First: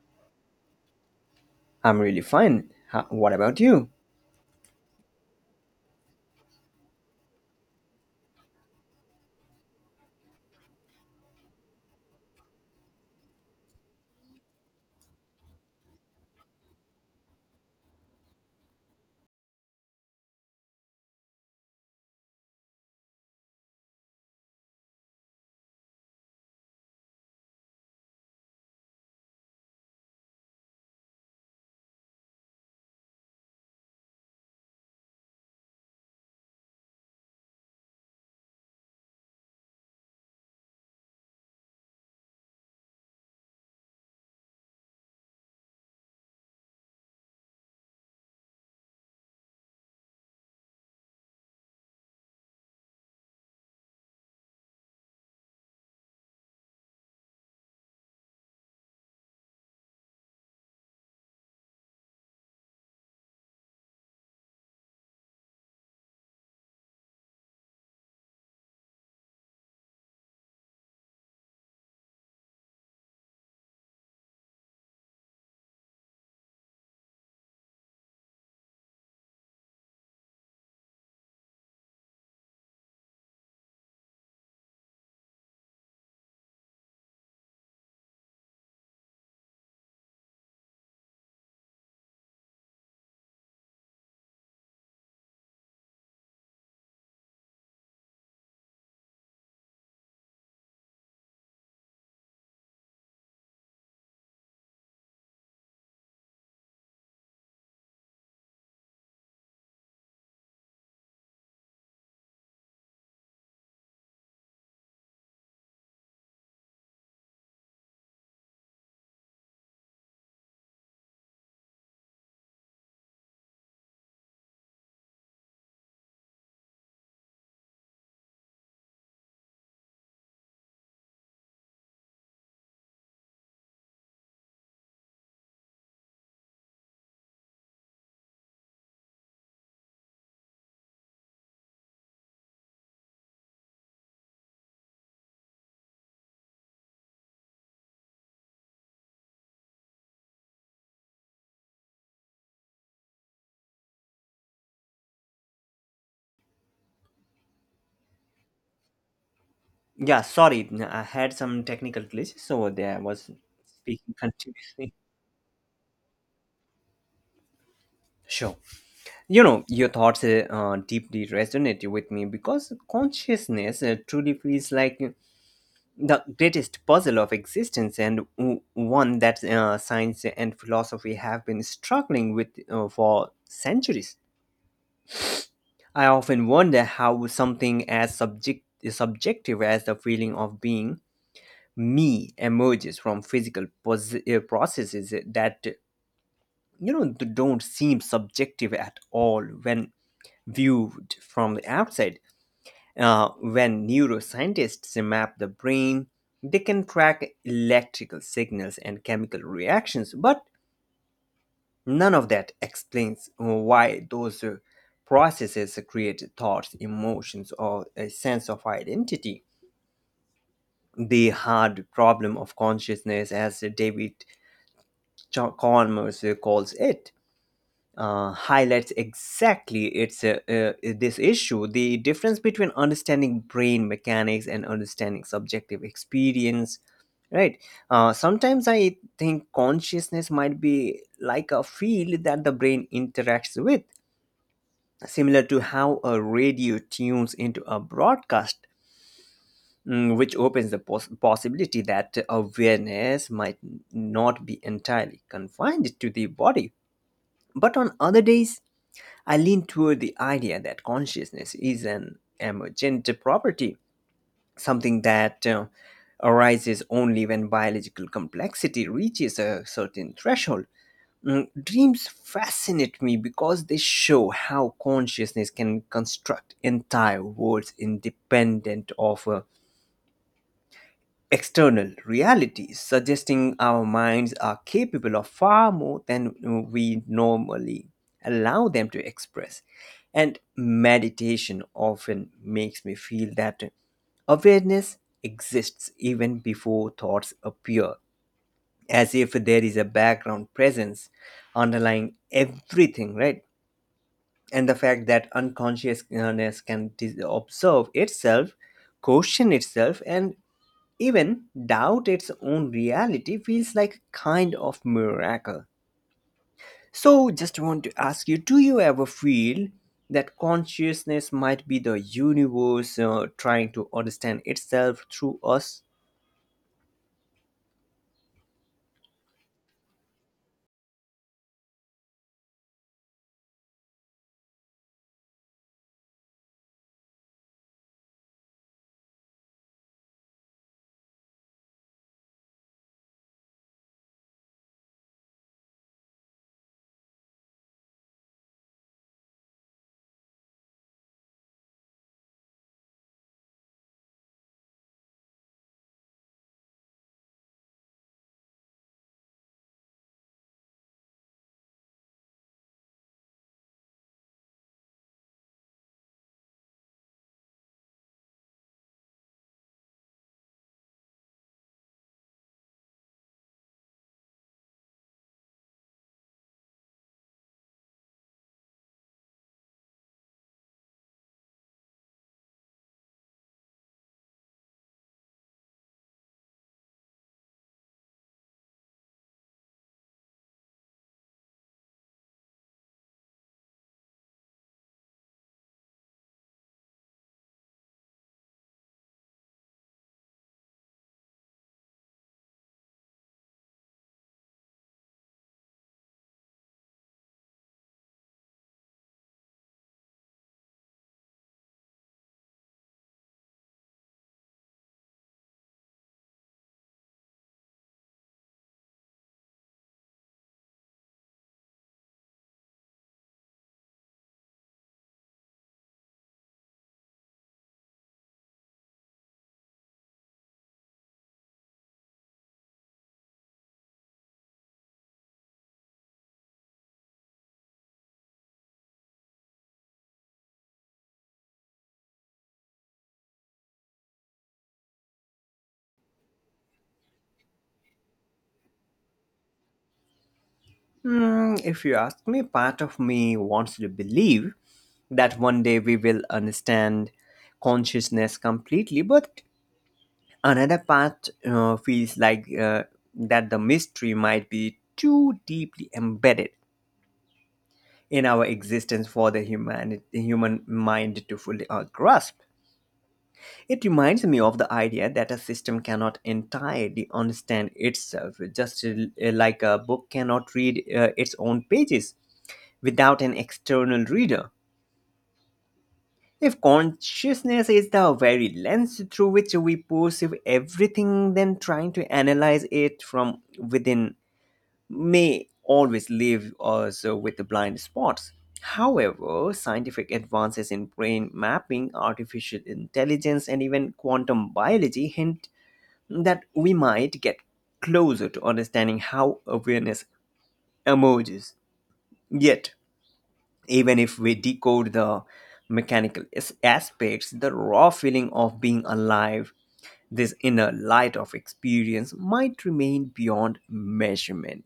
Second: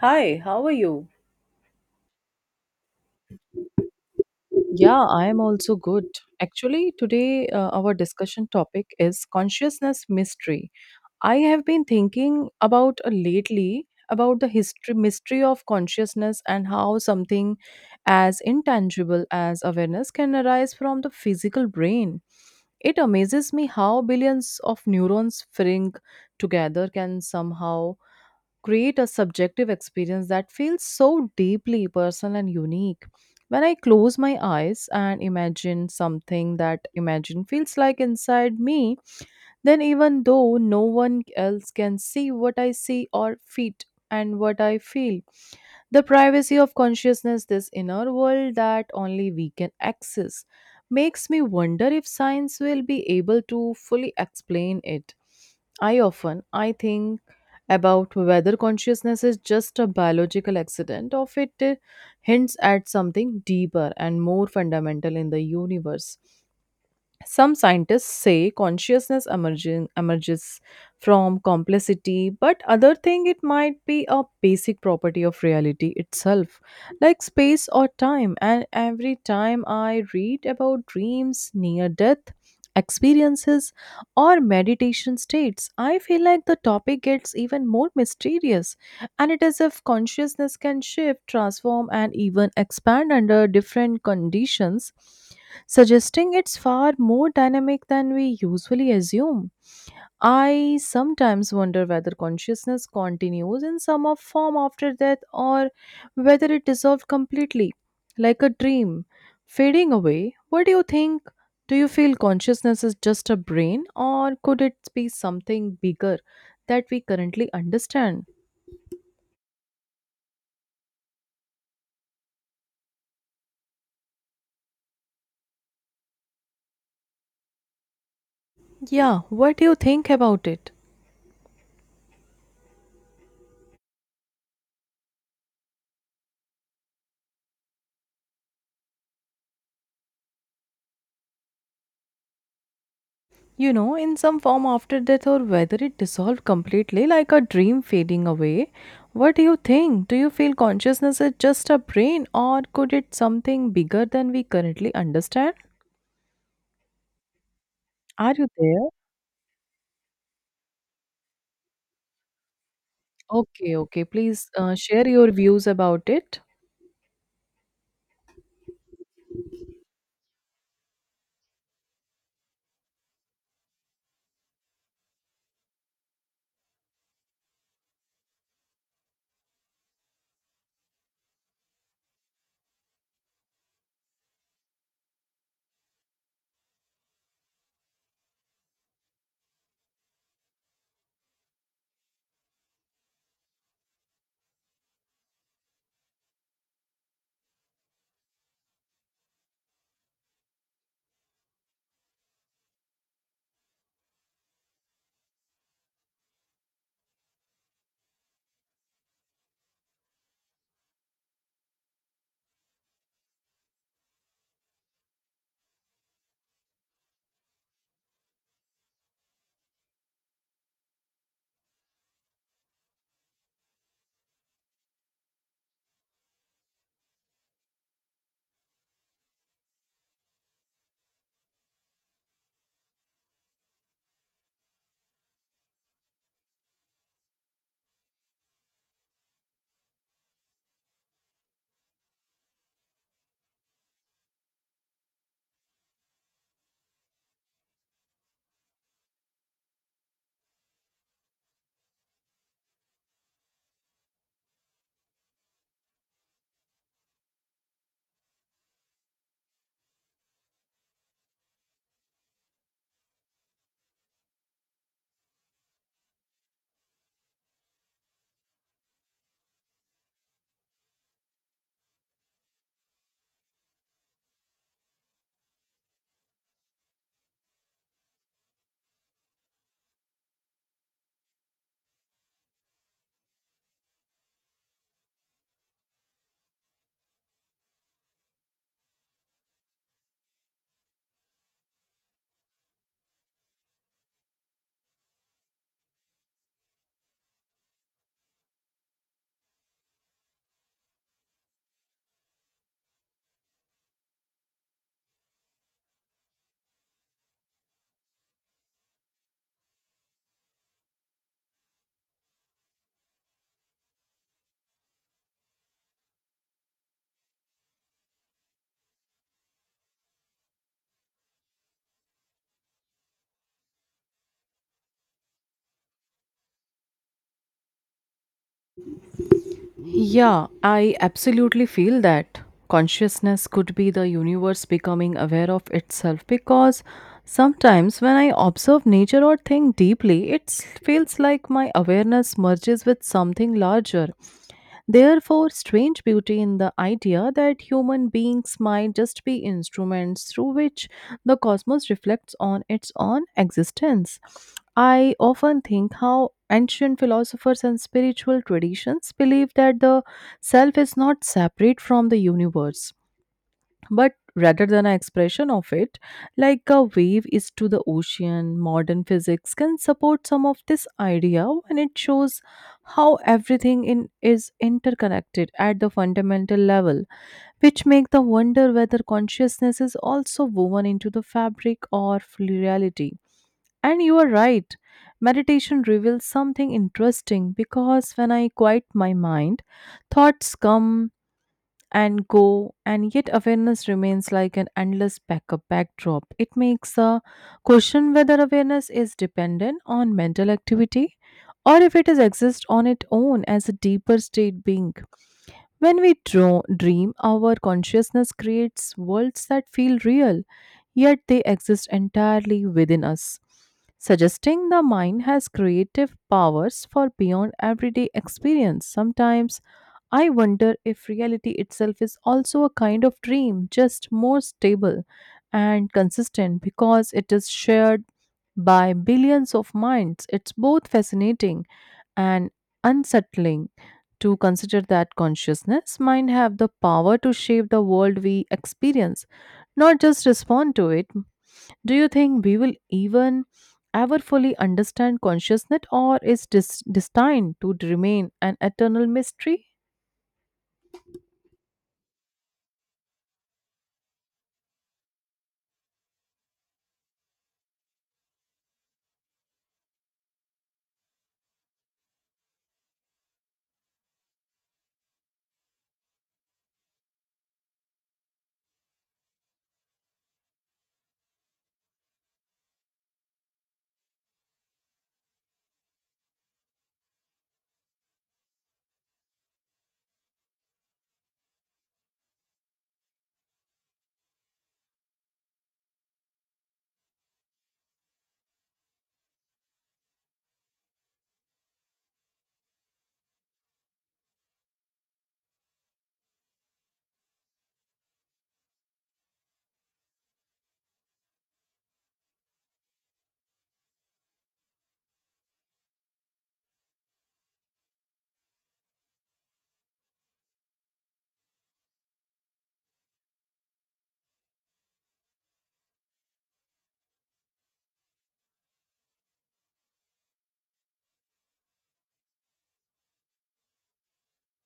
Hi, how are you? I'm really fine. What about you? Yeah, I am also good. Actually, today our discussion topic is consciousness mystery. I have been thinking about lately about the history mystery of consciousness, and how something as intangible as awareness can arise from the physical brain. It amazes me how billions of neurons firing together can somehow create a subjective experience that feels so deeply personal and unique. When I close my eyes and imagine something that imagine feels like inside me, then even though no one else can see what I see or feel and what I feel, the privacy of consciousness, this inner world that only we can access, makes me wonder if science will be able to fully explain it. I often I think about whether consciousness is just a biological accident or if it hints at something deeper and more fundamental in the universe. Some scientists say consciousness emerges from complicity, but other think it might be a basic property of reality itself, like space or time. And every time I read about dreams, near death experiences, or meditation states, I feel like the topic gets even more mysterious. And it is if consciousness can shift, transform, and even expand under different conditions, suggesting it's far more dynamic than we usually assume. I sometimes wonder whether consciousness continues in some of form after death, or whether it dissolves completely, like a dream, fading away. What do you think? Do you feel consciousness is just a brain, or could it be something bigger that we currently understand? Yeah, what do you think about it? In some form after death or whether it dissolved completely like a dream fading away. What do you think? Do you feel consciousness is just a brain, or could it something bigger than we currently understand? Are you there? Yeah, sorry, I had some technical glitches, so there I was Okay, okay. speaking Please continuously. share your views about it. Sure. You know, your thoughts deeply resonate with me because consciousness truly feels like the greatest puzzle of existence and one that science and philosophy have been struggling with for centuries. I often wonder how something as subjective as the feeling of being me emerges from physical processes that don't seem subjective at all when viewed from the outside. When neuroscientists map the brain, they can track electrical signals and chemical reactions, but none of that explains why those processes create thoughts, emotions, or a sense of identity. The hard problem of consciousness, as David Chalmers calls it, highlights exactly its this issue: the difference between understanding brain mechanics and understanding subjective experience. Right. Sometimes I think consciousness might be like a field that the brain interacts with, similar to how a radio tunes into a broadcast, which opens the possibility that awareness might not be entirely confined to the body. But on other days, I lean toward the idea that consciousness is an emergent property, something that arises only when biological complexity reaches a certain threshold. Dreams fascinate me because they show how consciousness can construct entire worlds independent of external realities, suggesting our minds are capable of far more than we normally allow them to express. And meditation often makes me feel that awareness exists even before thoughts appear, as if there is a background presence underlying everything, right? And the fact that unconsciousness can observe itself, question itself, and even doubt its own reality feels like a kind of miracle. So, just want to ask you, do you ever feel that consciousness might be the universe trying to understand itself through us? Yeah, I absolutely feel that consciousness could be the universe becoming aware of itself, because sometimes when I observe nature or think deeply, it feels like my awareness merges with something larger. Therefore, strange beauty in the idea that human beings might just be instruments through which the cosmos reflects on its own existence. I often think how ancient philosophers and spiritual traditions believe that the self is not separate from the universe, but rather than an expression of it, like a wave is to the ocean. Modern physics can support some of this idea when it shows how everything in is interconnected at the fundamental level, which make the wonder whether consciousness is also woven into the fabric of reality. And you are right, meditation reveals something interesting, because when I quiet my mind, thoughts come and go, and yet awareness remains like an endless backup backdrop. It makes a question whether awareness is dependent on mental activity, or if it is exist on its own as a deeper state being. When we dream, our consciousness creates worlds that feel real, yet they exist entirely within us, suggesting the mind has creative powers for beyond everyday experience. Sometimes I wonder if reality itself is also a kind of dream, just more stable and consistent because it is shared by billions of minds. It's both fascinating and unsettling to consider that consciousness mind have the power to shape the world we experience, not just respond to it. Do you think we will even ever fully understand consciousness, or is destined to remain an eternal mystery? Hmm, if you ask me, part of me wants to believe that one day we will understand consciousness completely, but another part feels like that the mystery might be too deeply embedded in our existence for the human mind to fully grasp. It reminds me of the idea that a system cannot entirely understand itself, just like a book cannot read its own pages without an external reader. If consciousness is the very lens through which we perceive everything, then trying to analyze it from within may always leave us with blind spots. However, scientific advances in brain mapping, artificial intelligence, and even quantum biology hint that we might get closer to understanding how awareness emerges. Yet, even if we decode the mechanical aspects, the raw feeling of being alive, this inner light of experience might remain beyond measurement.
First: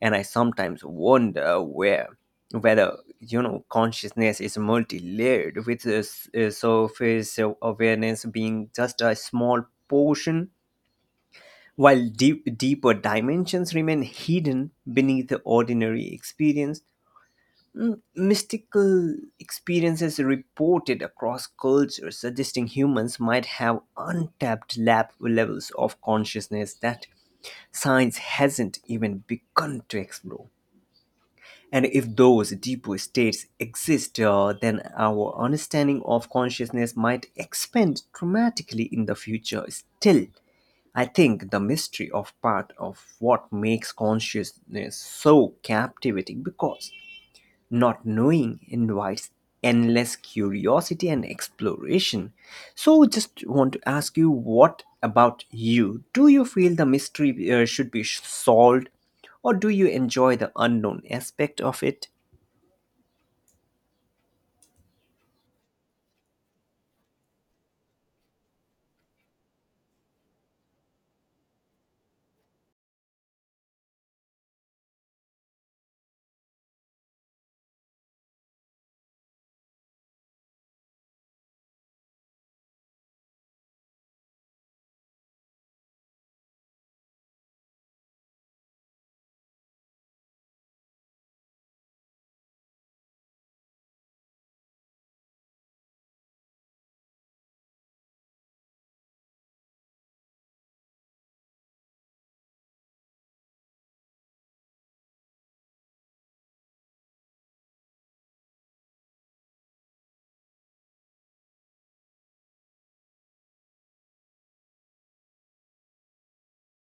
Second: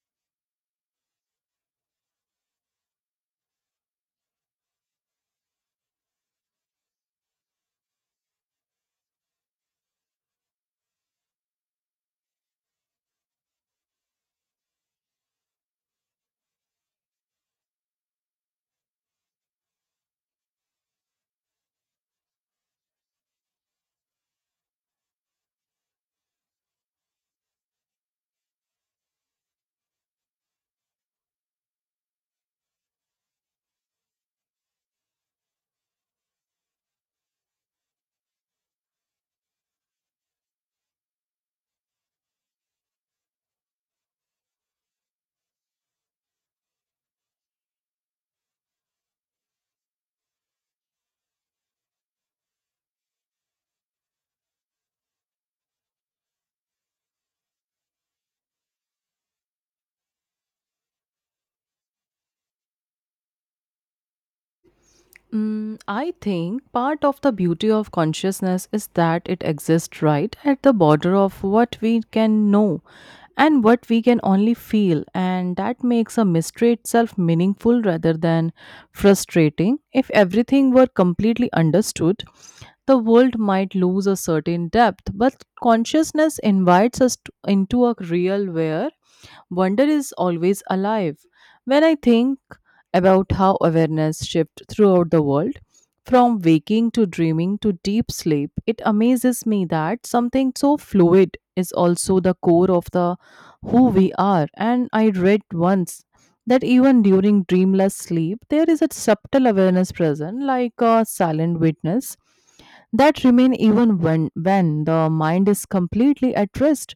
And I sometimes wonder where whether consciousness is multi-layered, with the surface awareness being just a small portion while deeper dimensions remain hidden beneath the ordinary experience. Mystical experiences reported across cultures suggesting humans might have untapped lab levels of consciousness that science hasn't even begun to explore. And if those deeper states exist, then our understanding of consciousness might expand dramatically in the future. Still, I think the mystery of part of what makes consciousness so captivating because not knowing invites endless curiosity and exploration. So, just want to ask you, what about you? Do you feel the mystery should be solved, or do you enjoy the unknown aspect of it? Mm, I think part of the beauty of consciousness is that it exists right at the border of what we can know and what we can only feel, and that makes a mystery itself meaningful rather than frustrating. If everything were completely understood, the world might lose a certain depth, but consciousness invites us to, into a real where wonder is always alive. When I think about how awareness shifts throughout the world, from waking to dreaming to deep sleep, it amazes me that something so fluid is also the core of the who we are. And I read once that even during dreamless sleep, there is a subtle awareness present, like a silent witness that remain even when the mind is completely at rest.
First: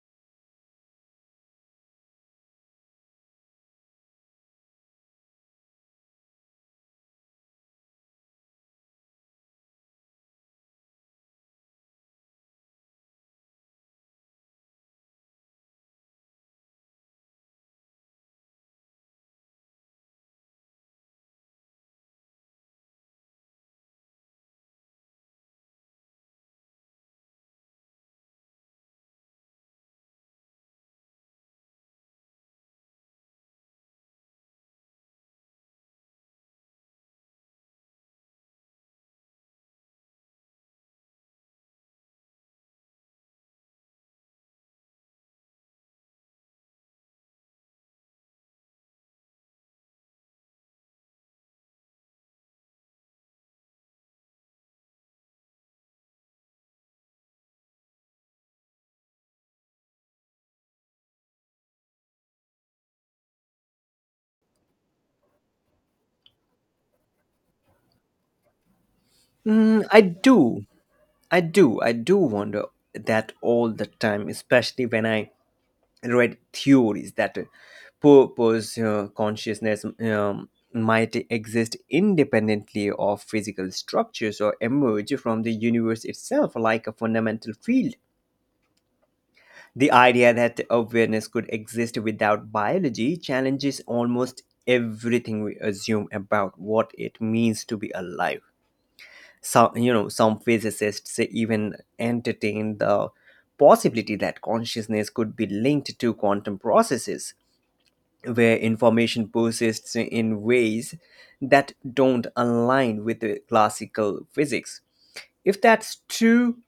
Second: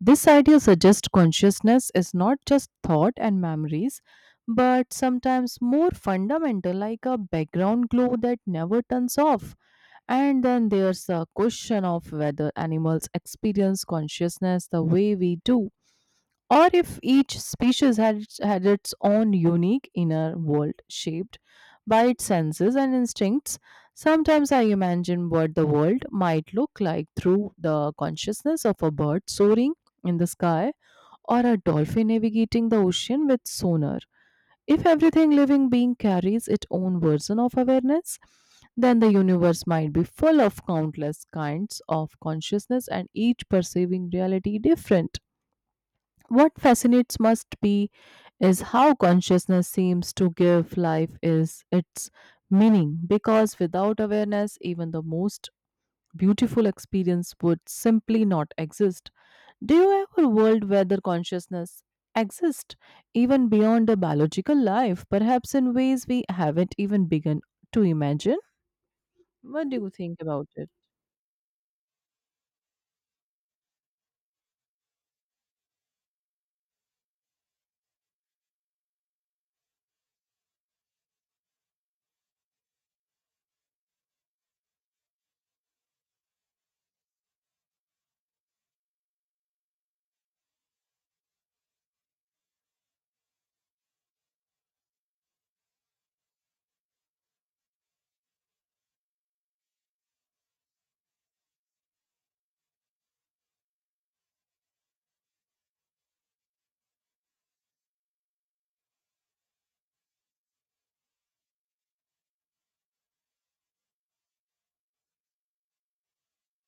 This idea suggests consciousness is not just thought and memories, but sometimes more fundamental, like a background glow that never turns off. And then there's the question of whether animals experience consciousness the way we do, or if each species had its own unique inner world shaped by its senses and instincts. Sometimes I imagine what the world might look like through the consciousness of a bird soaring in the sky, or a dolphin navigating the ocean with sonar. If everything living being carries its own version of awareness, then the universe might be full of countless kinds of consciousness and each perceiving reality different. What fascinates must be is how consciousness seems to give life is its meaning, because without awareness even the most beautiful experience would simply not exist. Do you have a world where the consciousness exists even beyond the biological life, perhaps in ways we haven't even begun to imagine? What do Mm, you I think about do. it? I do wonder that all the time, especially when I read theories that purpose consciousness might exist independently of physical structures or emerge from the universe itself like a fundamental field. The idea that awareness could exist without biology challenges almost everything we assume about what it means to be alive. Some physicists even entertain the possibility that consciousness could be linked to quantum processes where information persists in ways that don't align with the classical physics. If that's true,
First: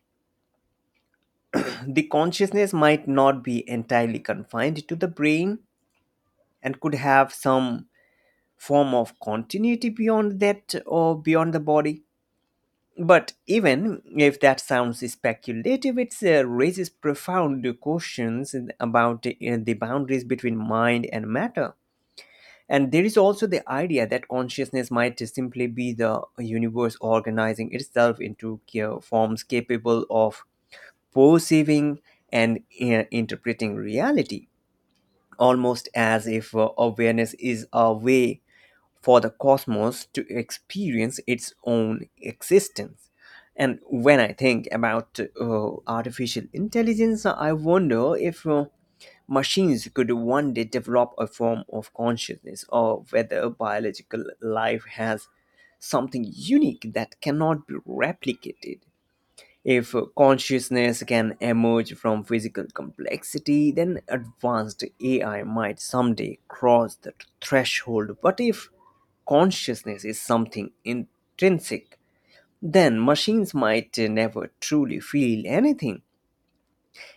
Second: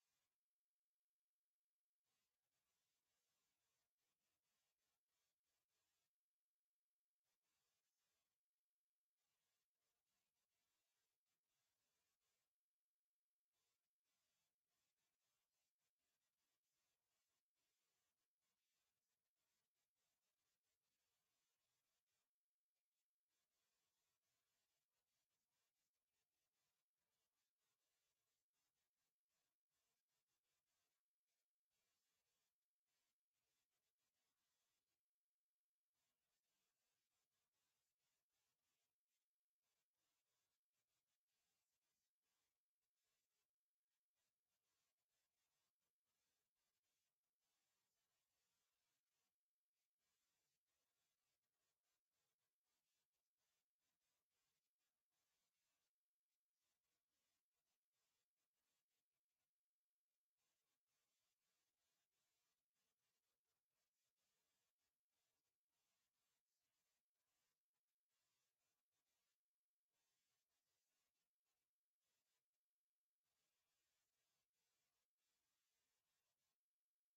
the consciousness might not be entirely confined to the brain and could have some form of continuity beyond that or beyond the body. But even if that sounds speculative, it raises profound questions about the boundaries between mind and matter. And there is also the idea that consciousness might simply be the universe organizing itself into forms capable of perceiving and interpreting reality, almost as if awareness is a way for the cosmos to experience its own existence. And when I think about artificial intelligence, I wonder if machines could one day develop a form of consciousness, or whether biological life has something unique that cannot be replicated. If consciousness can emerge from physical complexity, then advanced AI might someday cross the threshold. But if consciousness is something intrinsic, then machines might never truly feel anything.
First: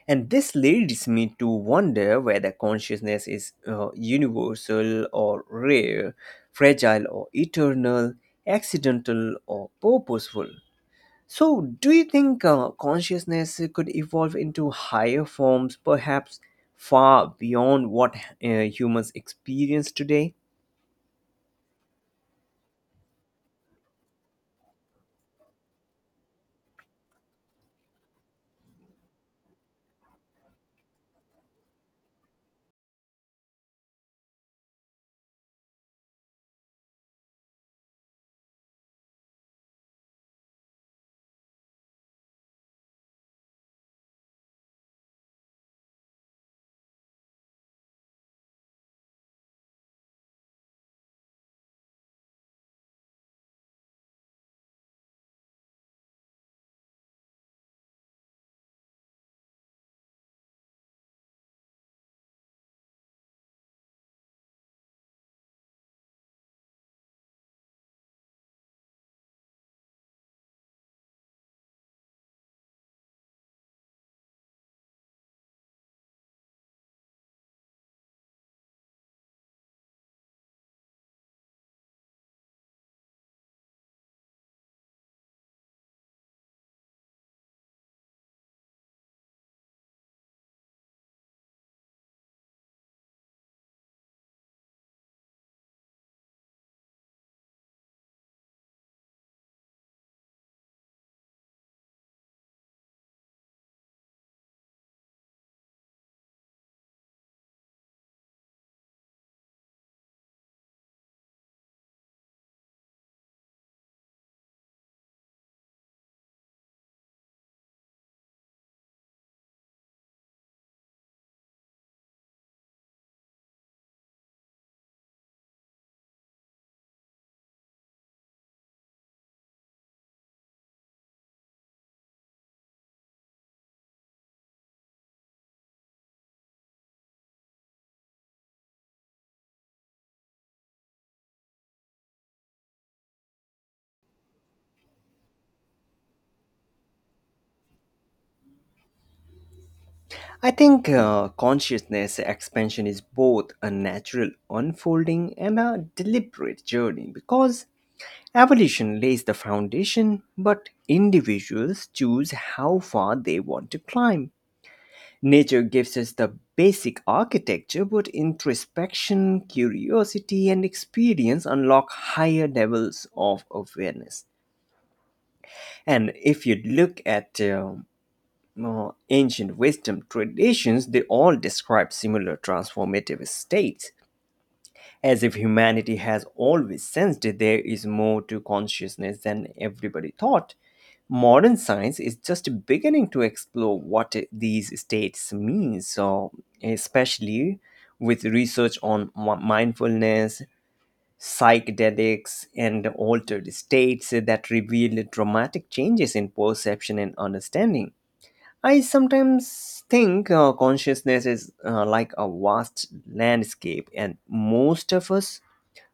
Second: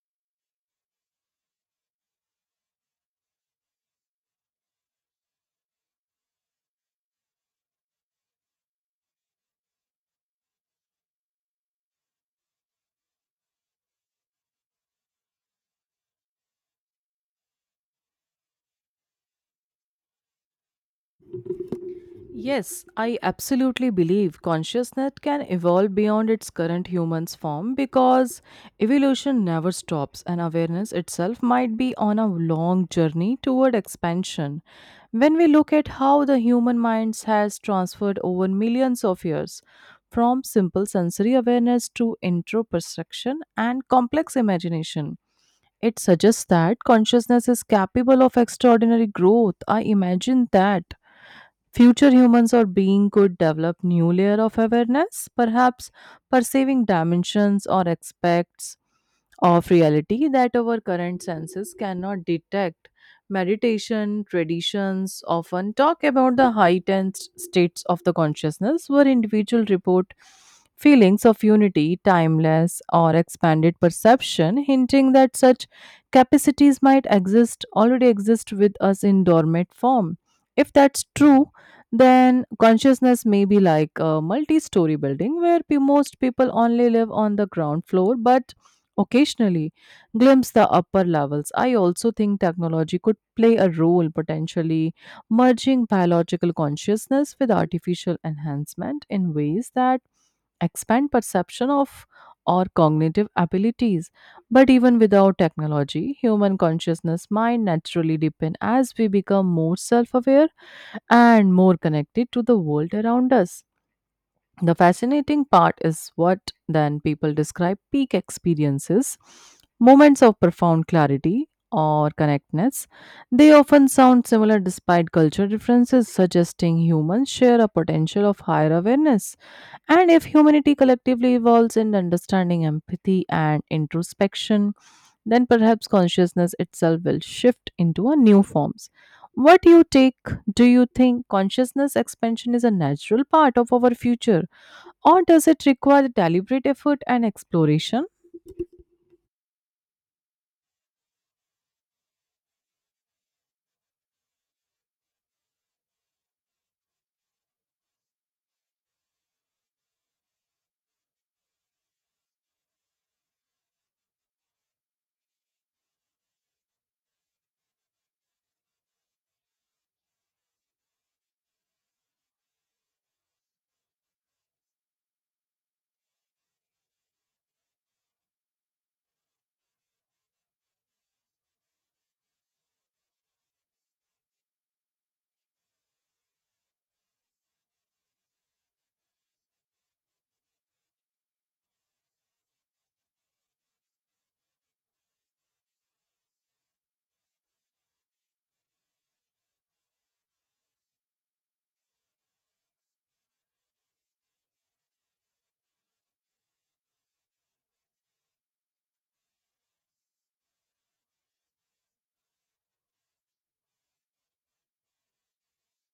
And this leads me to wonder whether consciousness is universal or rare, fragile or eternal, accidental or purposeful. So, do you think consciousness could evolve into higher forms, perhaps far beyond what humans experience today? Yes, I absolutely believe consciousness can evolve beyond its current human's form, because evolution never stops and awareness itself might be on a long journey toward expansion. When we look at how the human mind has transferred over millions of years, from simple sensory awareness to introperception and complex imagination, it suggests that consciousness is capable of extraordinary growth. I imagine that future humans or being could develop new layer of awareness, perhaps perceiving dimensions or aspects of reality that our current senses cannot detect. Meditation traditions often talk about the heightened states of the consciousness where individuals report feelings of unity, timeless, or expanded perception, hinting that such capacities might exist already exist with us in dormant form. If that's true, then consciousness may be like a multi-story building where most people only live on the ground floor, but occasionally glimpse the upper levels. I also think technology could play a role, potentially merging biological consciousness with artificial enhancement in ways that expand perception of or cognitive abilities. But even without technology, human consciousness might naturally deepen as we become more self aware and more connected to the world around us. The fascinating part is what then people describe peak experiences, moments of profound clarity or connectedness. They often sound similar despite cultural differences, suggesting humans share a potential of higher awareness. And if humanity collectively evolves in understanding empathy and introspection, then perhaps consciousness itself will shift into a new forms. What do you take? Do you think consciousness expansion is a natural part of our future? Or does it require deliberate effort and exploration? I think consciousness expansion is both a natural unfolding and a deliberate journey because evolution lays the foundation, but individuals choose how far they want to climb. Nature gives us the basic architecture, but introspection, curiosity, and experience unlock higher levels of awareness. And if you look at ancient wisdom traditions, they all describe similar transformative states, as if humanity has always sensed that there is more to consciousness than everybody thought. Modern science is just beginning to explore what these states mean, so especially with research on mindfulness, psychedelics, and altered states that reveal dramatic changes in perception and understanding. I sometimes think consciousness is like a vast landscape, and most of us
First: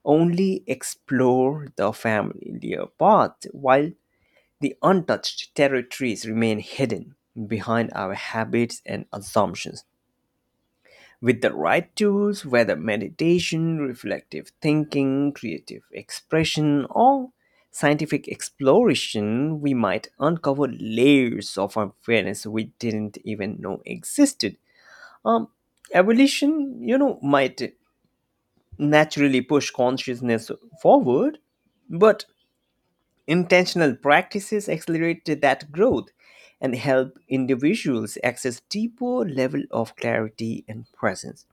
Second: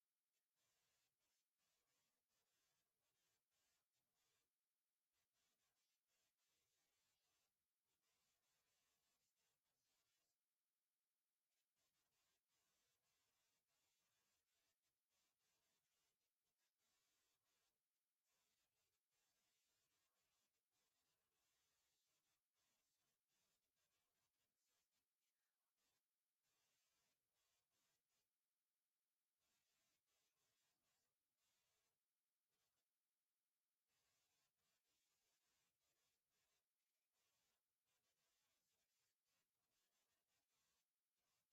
only explore the familiar path while the untouched territories remain hidden behind our habits and assumptions. With the right tools, whether meditation, reflective thinking, creative expression, or scientific exploration, we might uncover layers of awareness we didn't even know existed. Um, Evolution, might naturally push consciousness forward, but intentional practices accelerate that growth and help individuals access deeper level of clarity and presence.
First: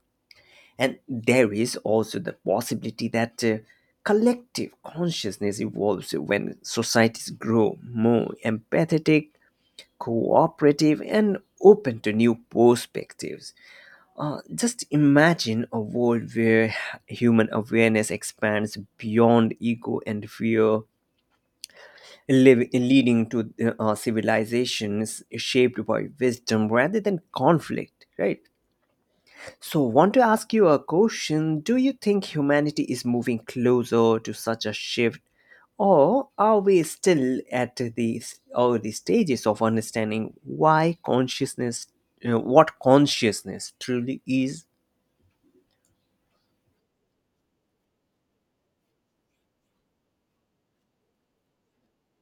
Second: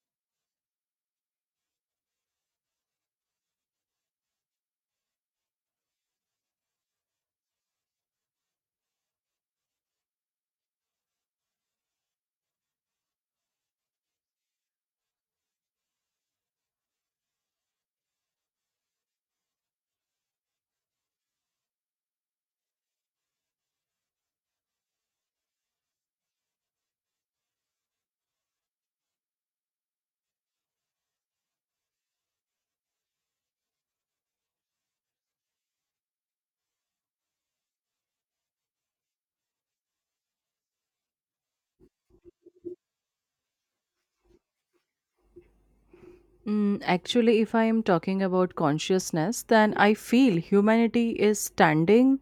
And there is also the possibility that collective consciousness evolves when societies grow more empathetic, cooperative, and open to new perspectives. Just imagine a world where human awareness expands beyond ego and fear, leading to civilizations shaped by wisdom rather than conflict, right? So, want to ask you a question: do you think humanity is moving closer to such a shift, or are we still at the early stages of understanding why consciousness, what consciousness truly is? Mm, actually, if I am talking about consciousness, then I feel humanity is standing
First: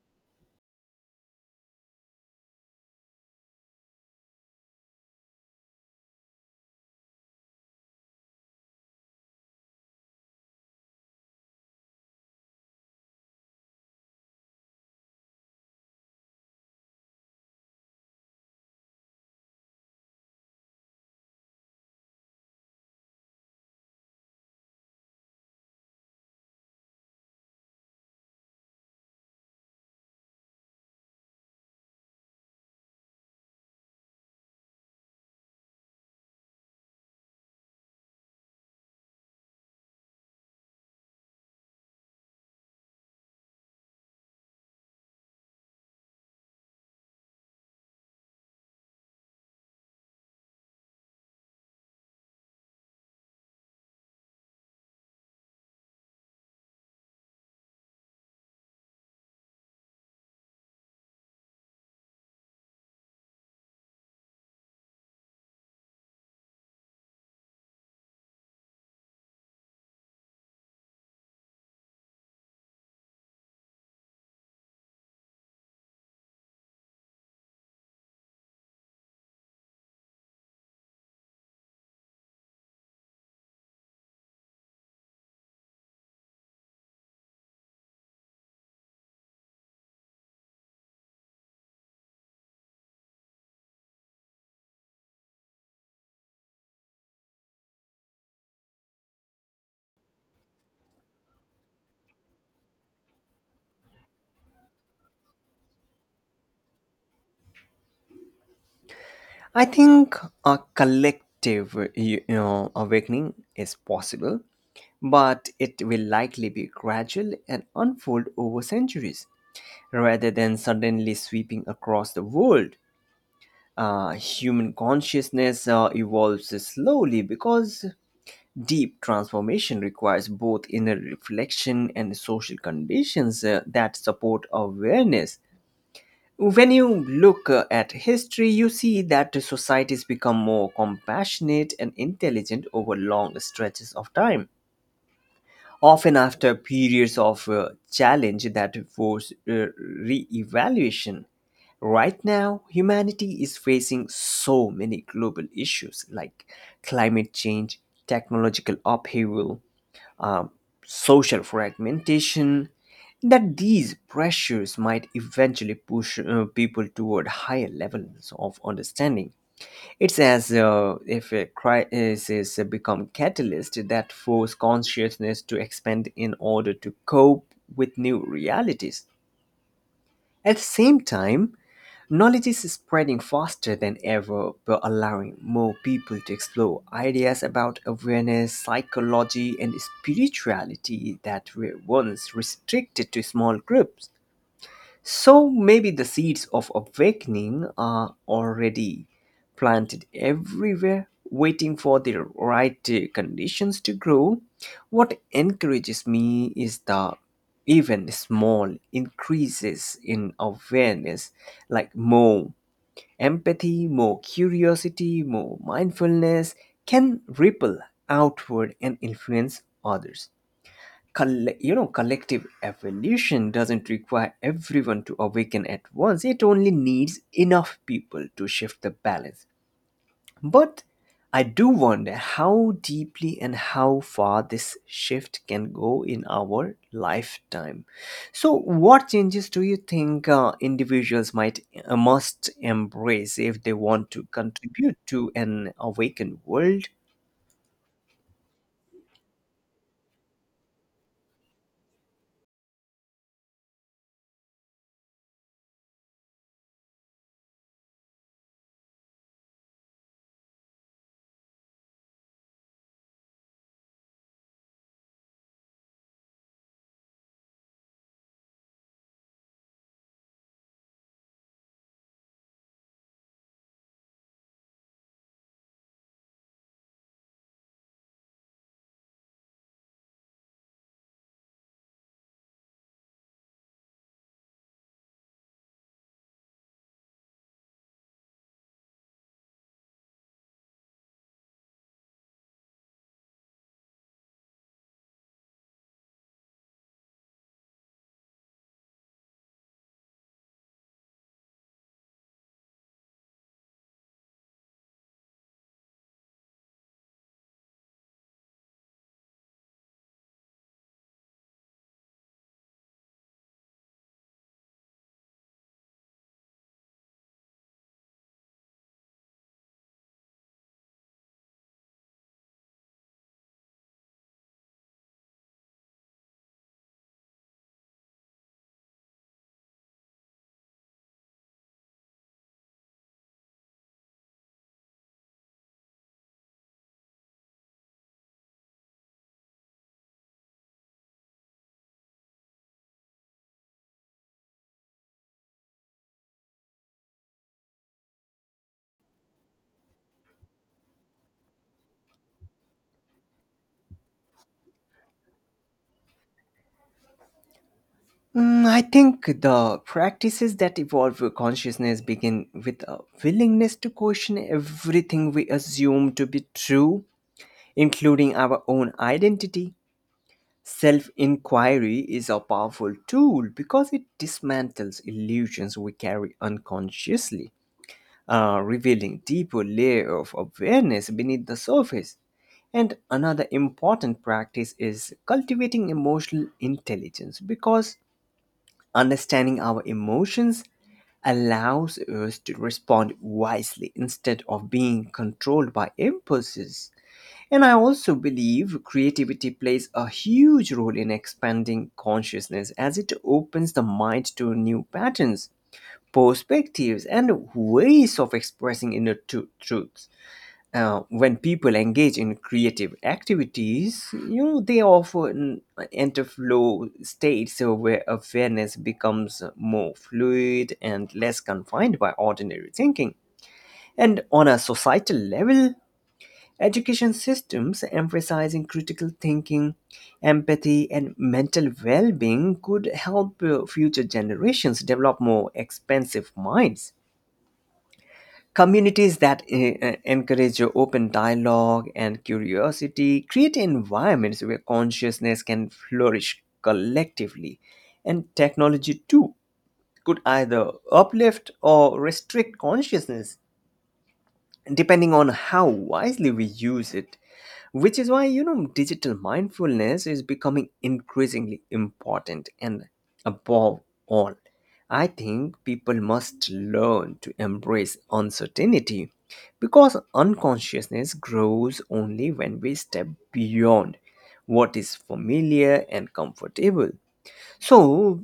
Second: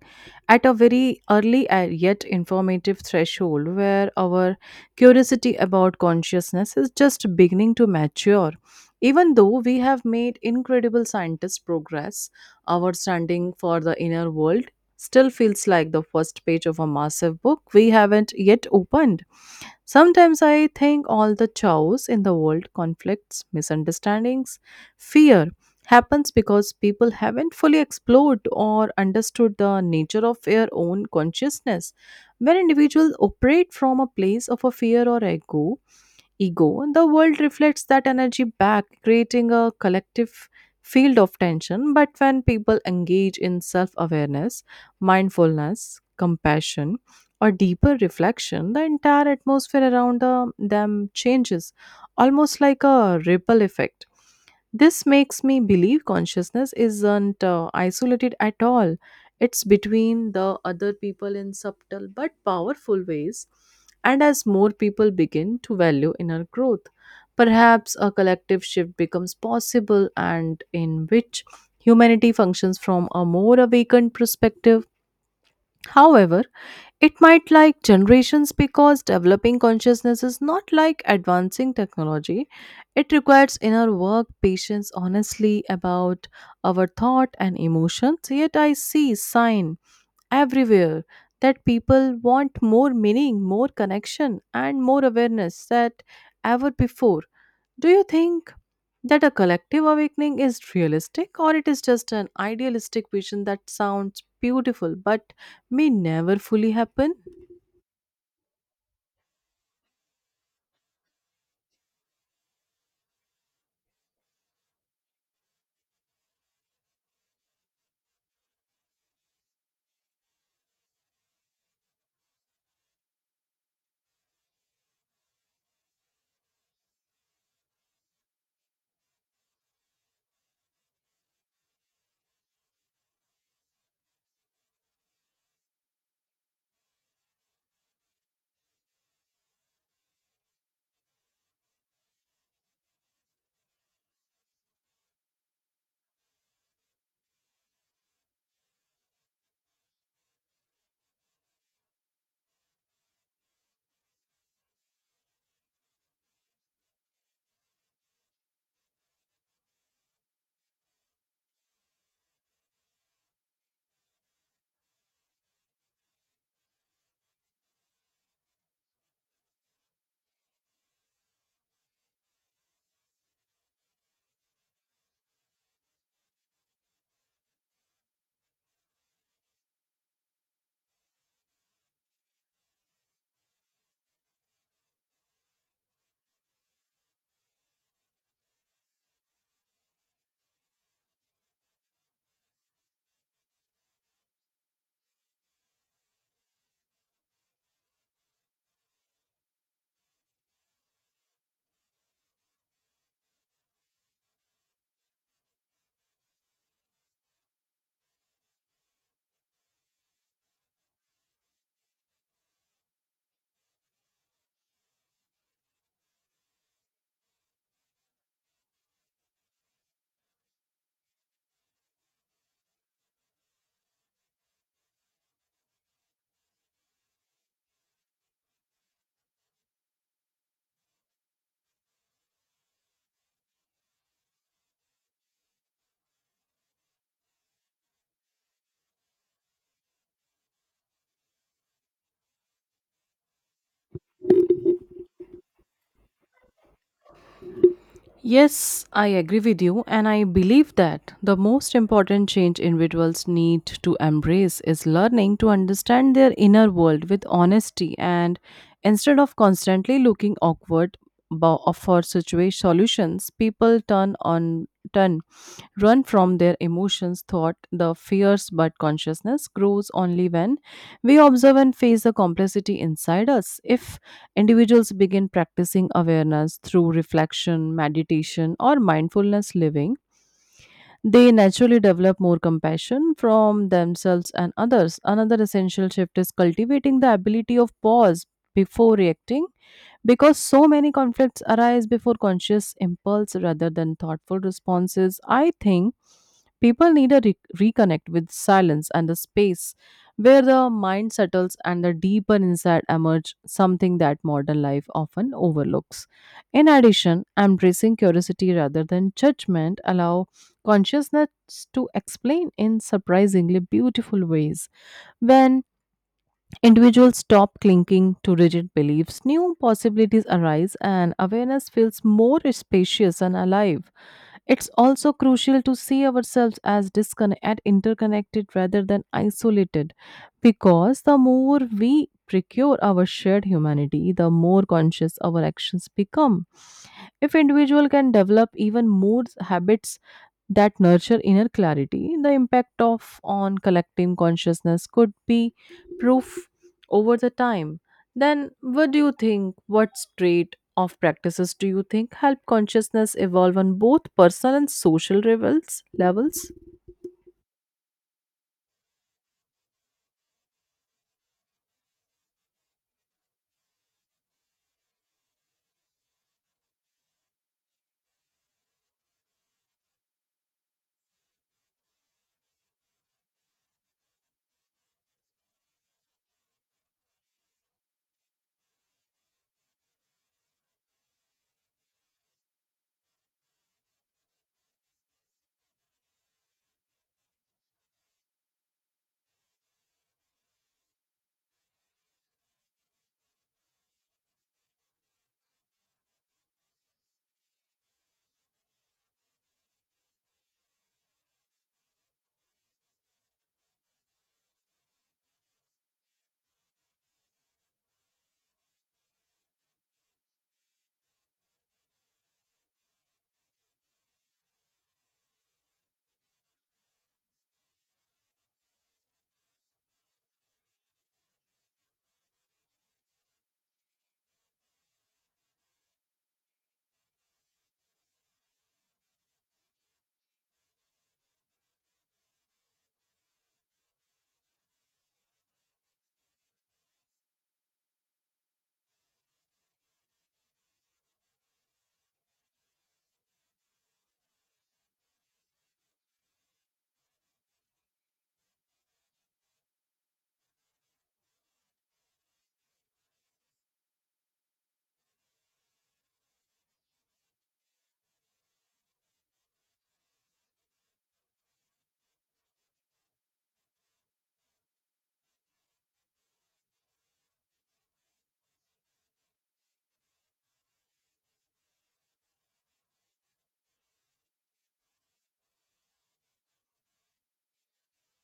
at a very early yet informative threshold where our curiosity about consciousness is just beginning to mature. Even though we have made incredible scientist progress, our standing for the inner world still feels like the first page of a massive book we haven't yet opened. Sometimes I think all the chaos in the world, conflicts, misunderstandings, fear, happens because people haven't fully explored or understood the nature of their own consciousness. When individuals operate from a place of a fear or ego, the world reflects that energy back, creating a collective field of tension. But when people engage in self awareness, mindfulness, compassion, or deeper reflection, the entire atmosphere around them changes, almost like a ripple effect. This makes me believe consciousness isn't isolated at all. It's between the other people in subtle but powerful ways. And as more people begin to value inner growth, perhaps a collective shift becomes possible and in which humanity functions from a more awakened perspective. However, it might like generations because developing consciousness is not like advancing technology. It requires inner work, patience, honestly about our thought and emotions. Yet I see sign everywhere that people want more meaning, more connection, and more awareness than ever before. Do you think that a collective awakening is realistic, or it is just an idealistic vision that sounds beautiful but may never fully happen? I think a collective, awakening is possible, but it will likely be gradual and unfold over centuries rather than suddenly sweeping across the world. Human consciousness evolves slowly because deep transformation requires both inner reflection and social conditions that support awareness. When you look at history, you see that societies become more compassionate and intelligent over long stretches of time, often after periods of challenge that force re-evaluation. Right now, humanity is facing so many global issues like climate change, technological upheaval, um, social fragmentation, that these pressures might eventually push people toward higher levels of understanding. It's as if a crisis has become catalyst that force consciousness to expand in order to cope with new realities. At the same time, knowledge is spreading faster than ever, by allowing more people to explore ideas about awareness, psychology, and spirituality that were once restricted to small groups. So maybe the seeds of awakening are already planted everywhere, waiting for the right conditions to grow. What encourages me is the even small increases in awareness, like more empathy, more curiosity, more mindfulness, can ripple outward and influence others. Collective evolution doesn't require everyone to awaken at once, it only needs enough people to shift the balance. But I do wonder how deeply and how far this shift can go in our lifetime. So what changes do you think individuals might must embrace if they want to contribute to an awakened world? Yes, I agree with you, and I believe that the most important change individuals need to embrace is learning to understand their inner world with honesty and instead of constantly looking awkward for situation solutions, people turn on turn run from their emotions, thought, the fears, but consciousness grows only when we observe and face the complexity inside us. If individuals begin practicing awareness through reflection, meditation, or mindfulness living. They naturally develop more compassion from themselves and others. Another essential shift is cultivating the ability of pause before reacting, because so many conflicts arise before conscious impulse rather than thoughtful responses. I think people need a reconnect with silence and the space where the mind settles and the deeper insight emerge, something that modern life often overlooks. In addition, embracing curiosity rather than judgment allow consciousness to explain in surprisingly beautiful ways. When individuals stop clinging to rigid beliefs, new possibilities arise, and awareness feels more spacious and alive. It's also crucial to see ourselves as disconnected and interconnected rather than isolated, because the more we procure our shared humanity, the more conscious our actions become. If individual can develop even more habits that nurture inner clarity, the impact of on collective consciousness could be proof over the time. Then what do you think, what trait of practices do you think help consciousness evolve on both personal and social levels? Mm, I think the practices that evolve consciousness begin with a willingness to question everything we assume to be true, including our own identity. Self inquiry is a powerful tool because it dismantles illusions we carry unconsciously, revealing deeper layer of awareness beneath the surface. And another important practice is cultivating emotional intelligence because understanding our emotions allows us to respond wisely instead of being controlled by impulses. And I also believe creativity plays a huge role in expanding consciousness as it opens the mind to new patterns, perspectives, and ways of expressing inner truths. When people engage in creative activities, they often enter flow states where awareness becomes more fluid and less confined by ordinary thinking. And on a societal level, education systems emphasizing critical thinking, empathy, and mental well being could help future generations develop more expansive minds. Communities that encourage open dialogue and curiosity create environments where consciousness can flourish collectively. And technology, too, could either uplift or restrict consciousness, depending on how wisely we use it, which is why digital mindfulness is becoming increasingly important. And above all, I think people must learn to embrace uncertainty because unconsciousness grows only when we step beyond what is familiar and comfortable. So,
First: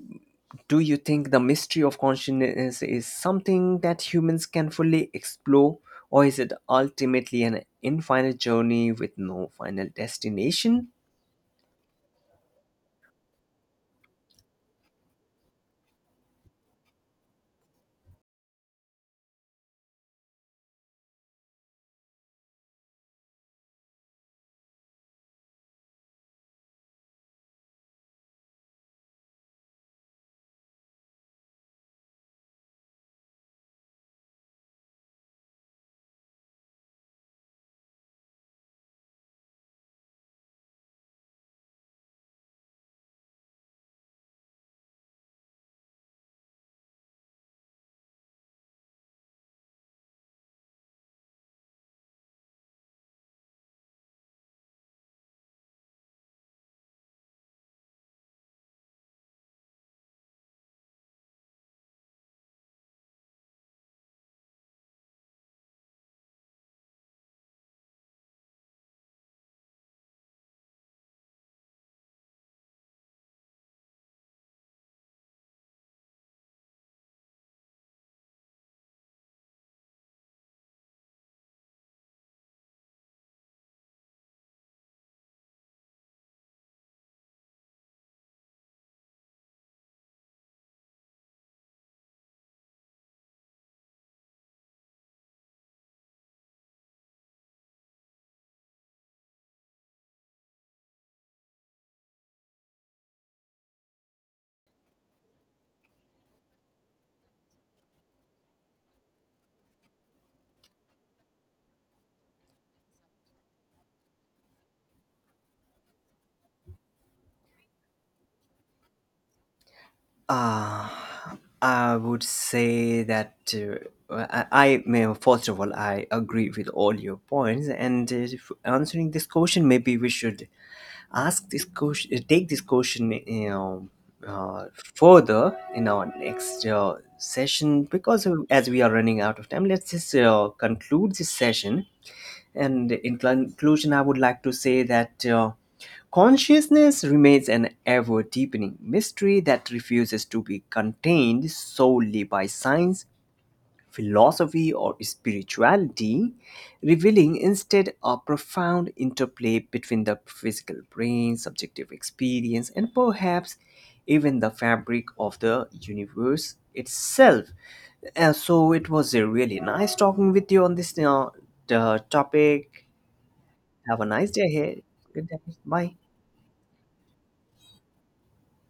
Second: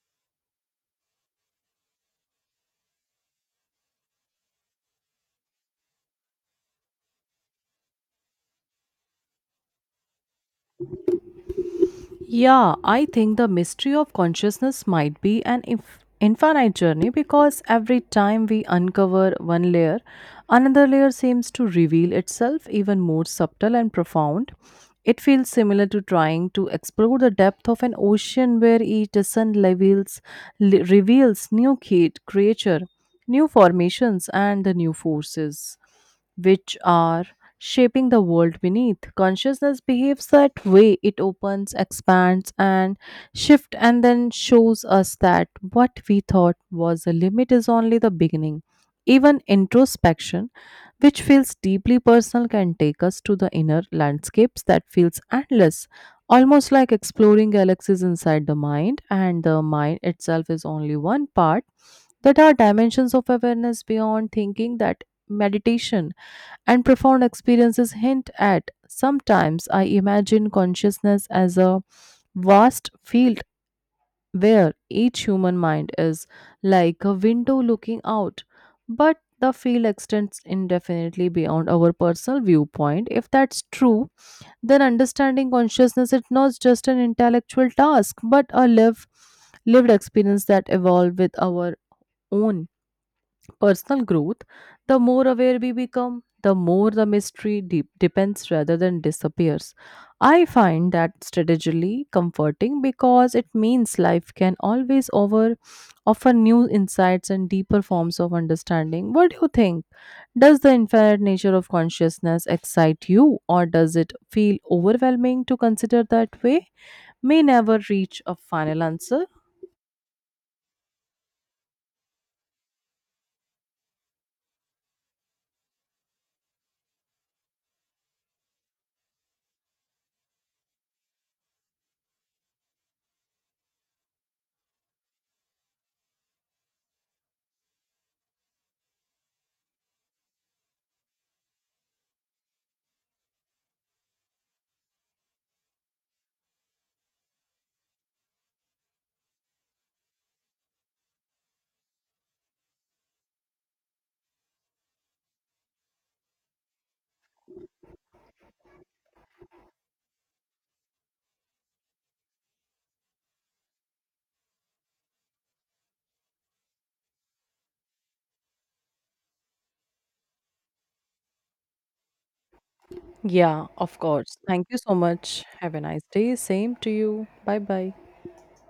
do you think the mystery of consciousness is something that humans can fully explore, or is it ultimately an infinite journey with no final destination? Yeah, I think the mystery of consciousness might be an infinite journey, because every time we uncover one layer, another layer seems to reveal itself even more subtle and profound. It feels similar to trying to explore the depth of an ocean where each descent levels, reveals new creature, new formations, and the new forces which are shaping the world beneath. Consciousness behaves that way. It opens, expands, and shifts, and then shows us that what we thought was the limit is only the beginning. Even introspection, which feels deeply personal, can take us to the inner landscapes that feels endless, almost like exploring galaxies inside the mind, and the mind itself is only one part. That are dimensions of awareness beyond thinking that meditation, and profound experiences hint at. Sometimes I imagine consciousness as a vast field where each human mind is like a window looking out, but the field extends indefinitely beyond our personal viewpoint. If that's true, then understanding consciousness is not just an intellectual task, but a live, lived experience that evolves with our own personal growth. The more aware we become, the more the mystery deep depends rather than disappears. I find that strategically comforting because it means life can always over offer new insights and deeper forms of understanding. What do you think? Does the infinite nature of consciousness excite you, or does it feel overwhelming to consider that way? May never reach a final answer. Uh, I would say that I may, first of all, I agree with all your points. And if answering this question, maybe we should ask this question, take this question, uh, further in our next session, because as we are running out of time, let's just conclude this session. And in conclusion, I would like to say that consciousness remains an ever deepening mystery that refuses to be contained solely by science, philosophy, or spirituality, revealing instead a profound interplay between the physical brain, subjective experience, and perhaps even the fabric of the universe itself. And so it was really nice talking with you on this the topic. Yeah, of Have a nice course. day Thank you ahead. so Good day. much. Have a Bye. nice day. Same to you. Bye bye.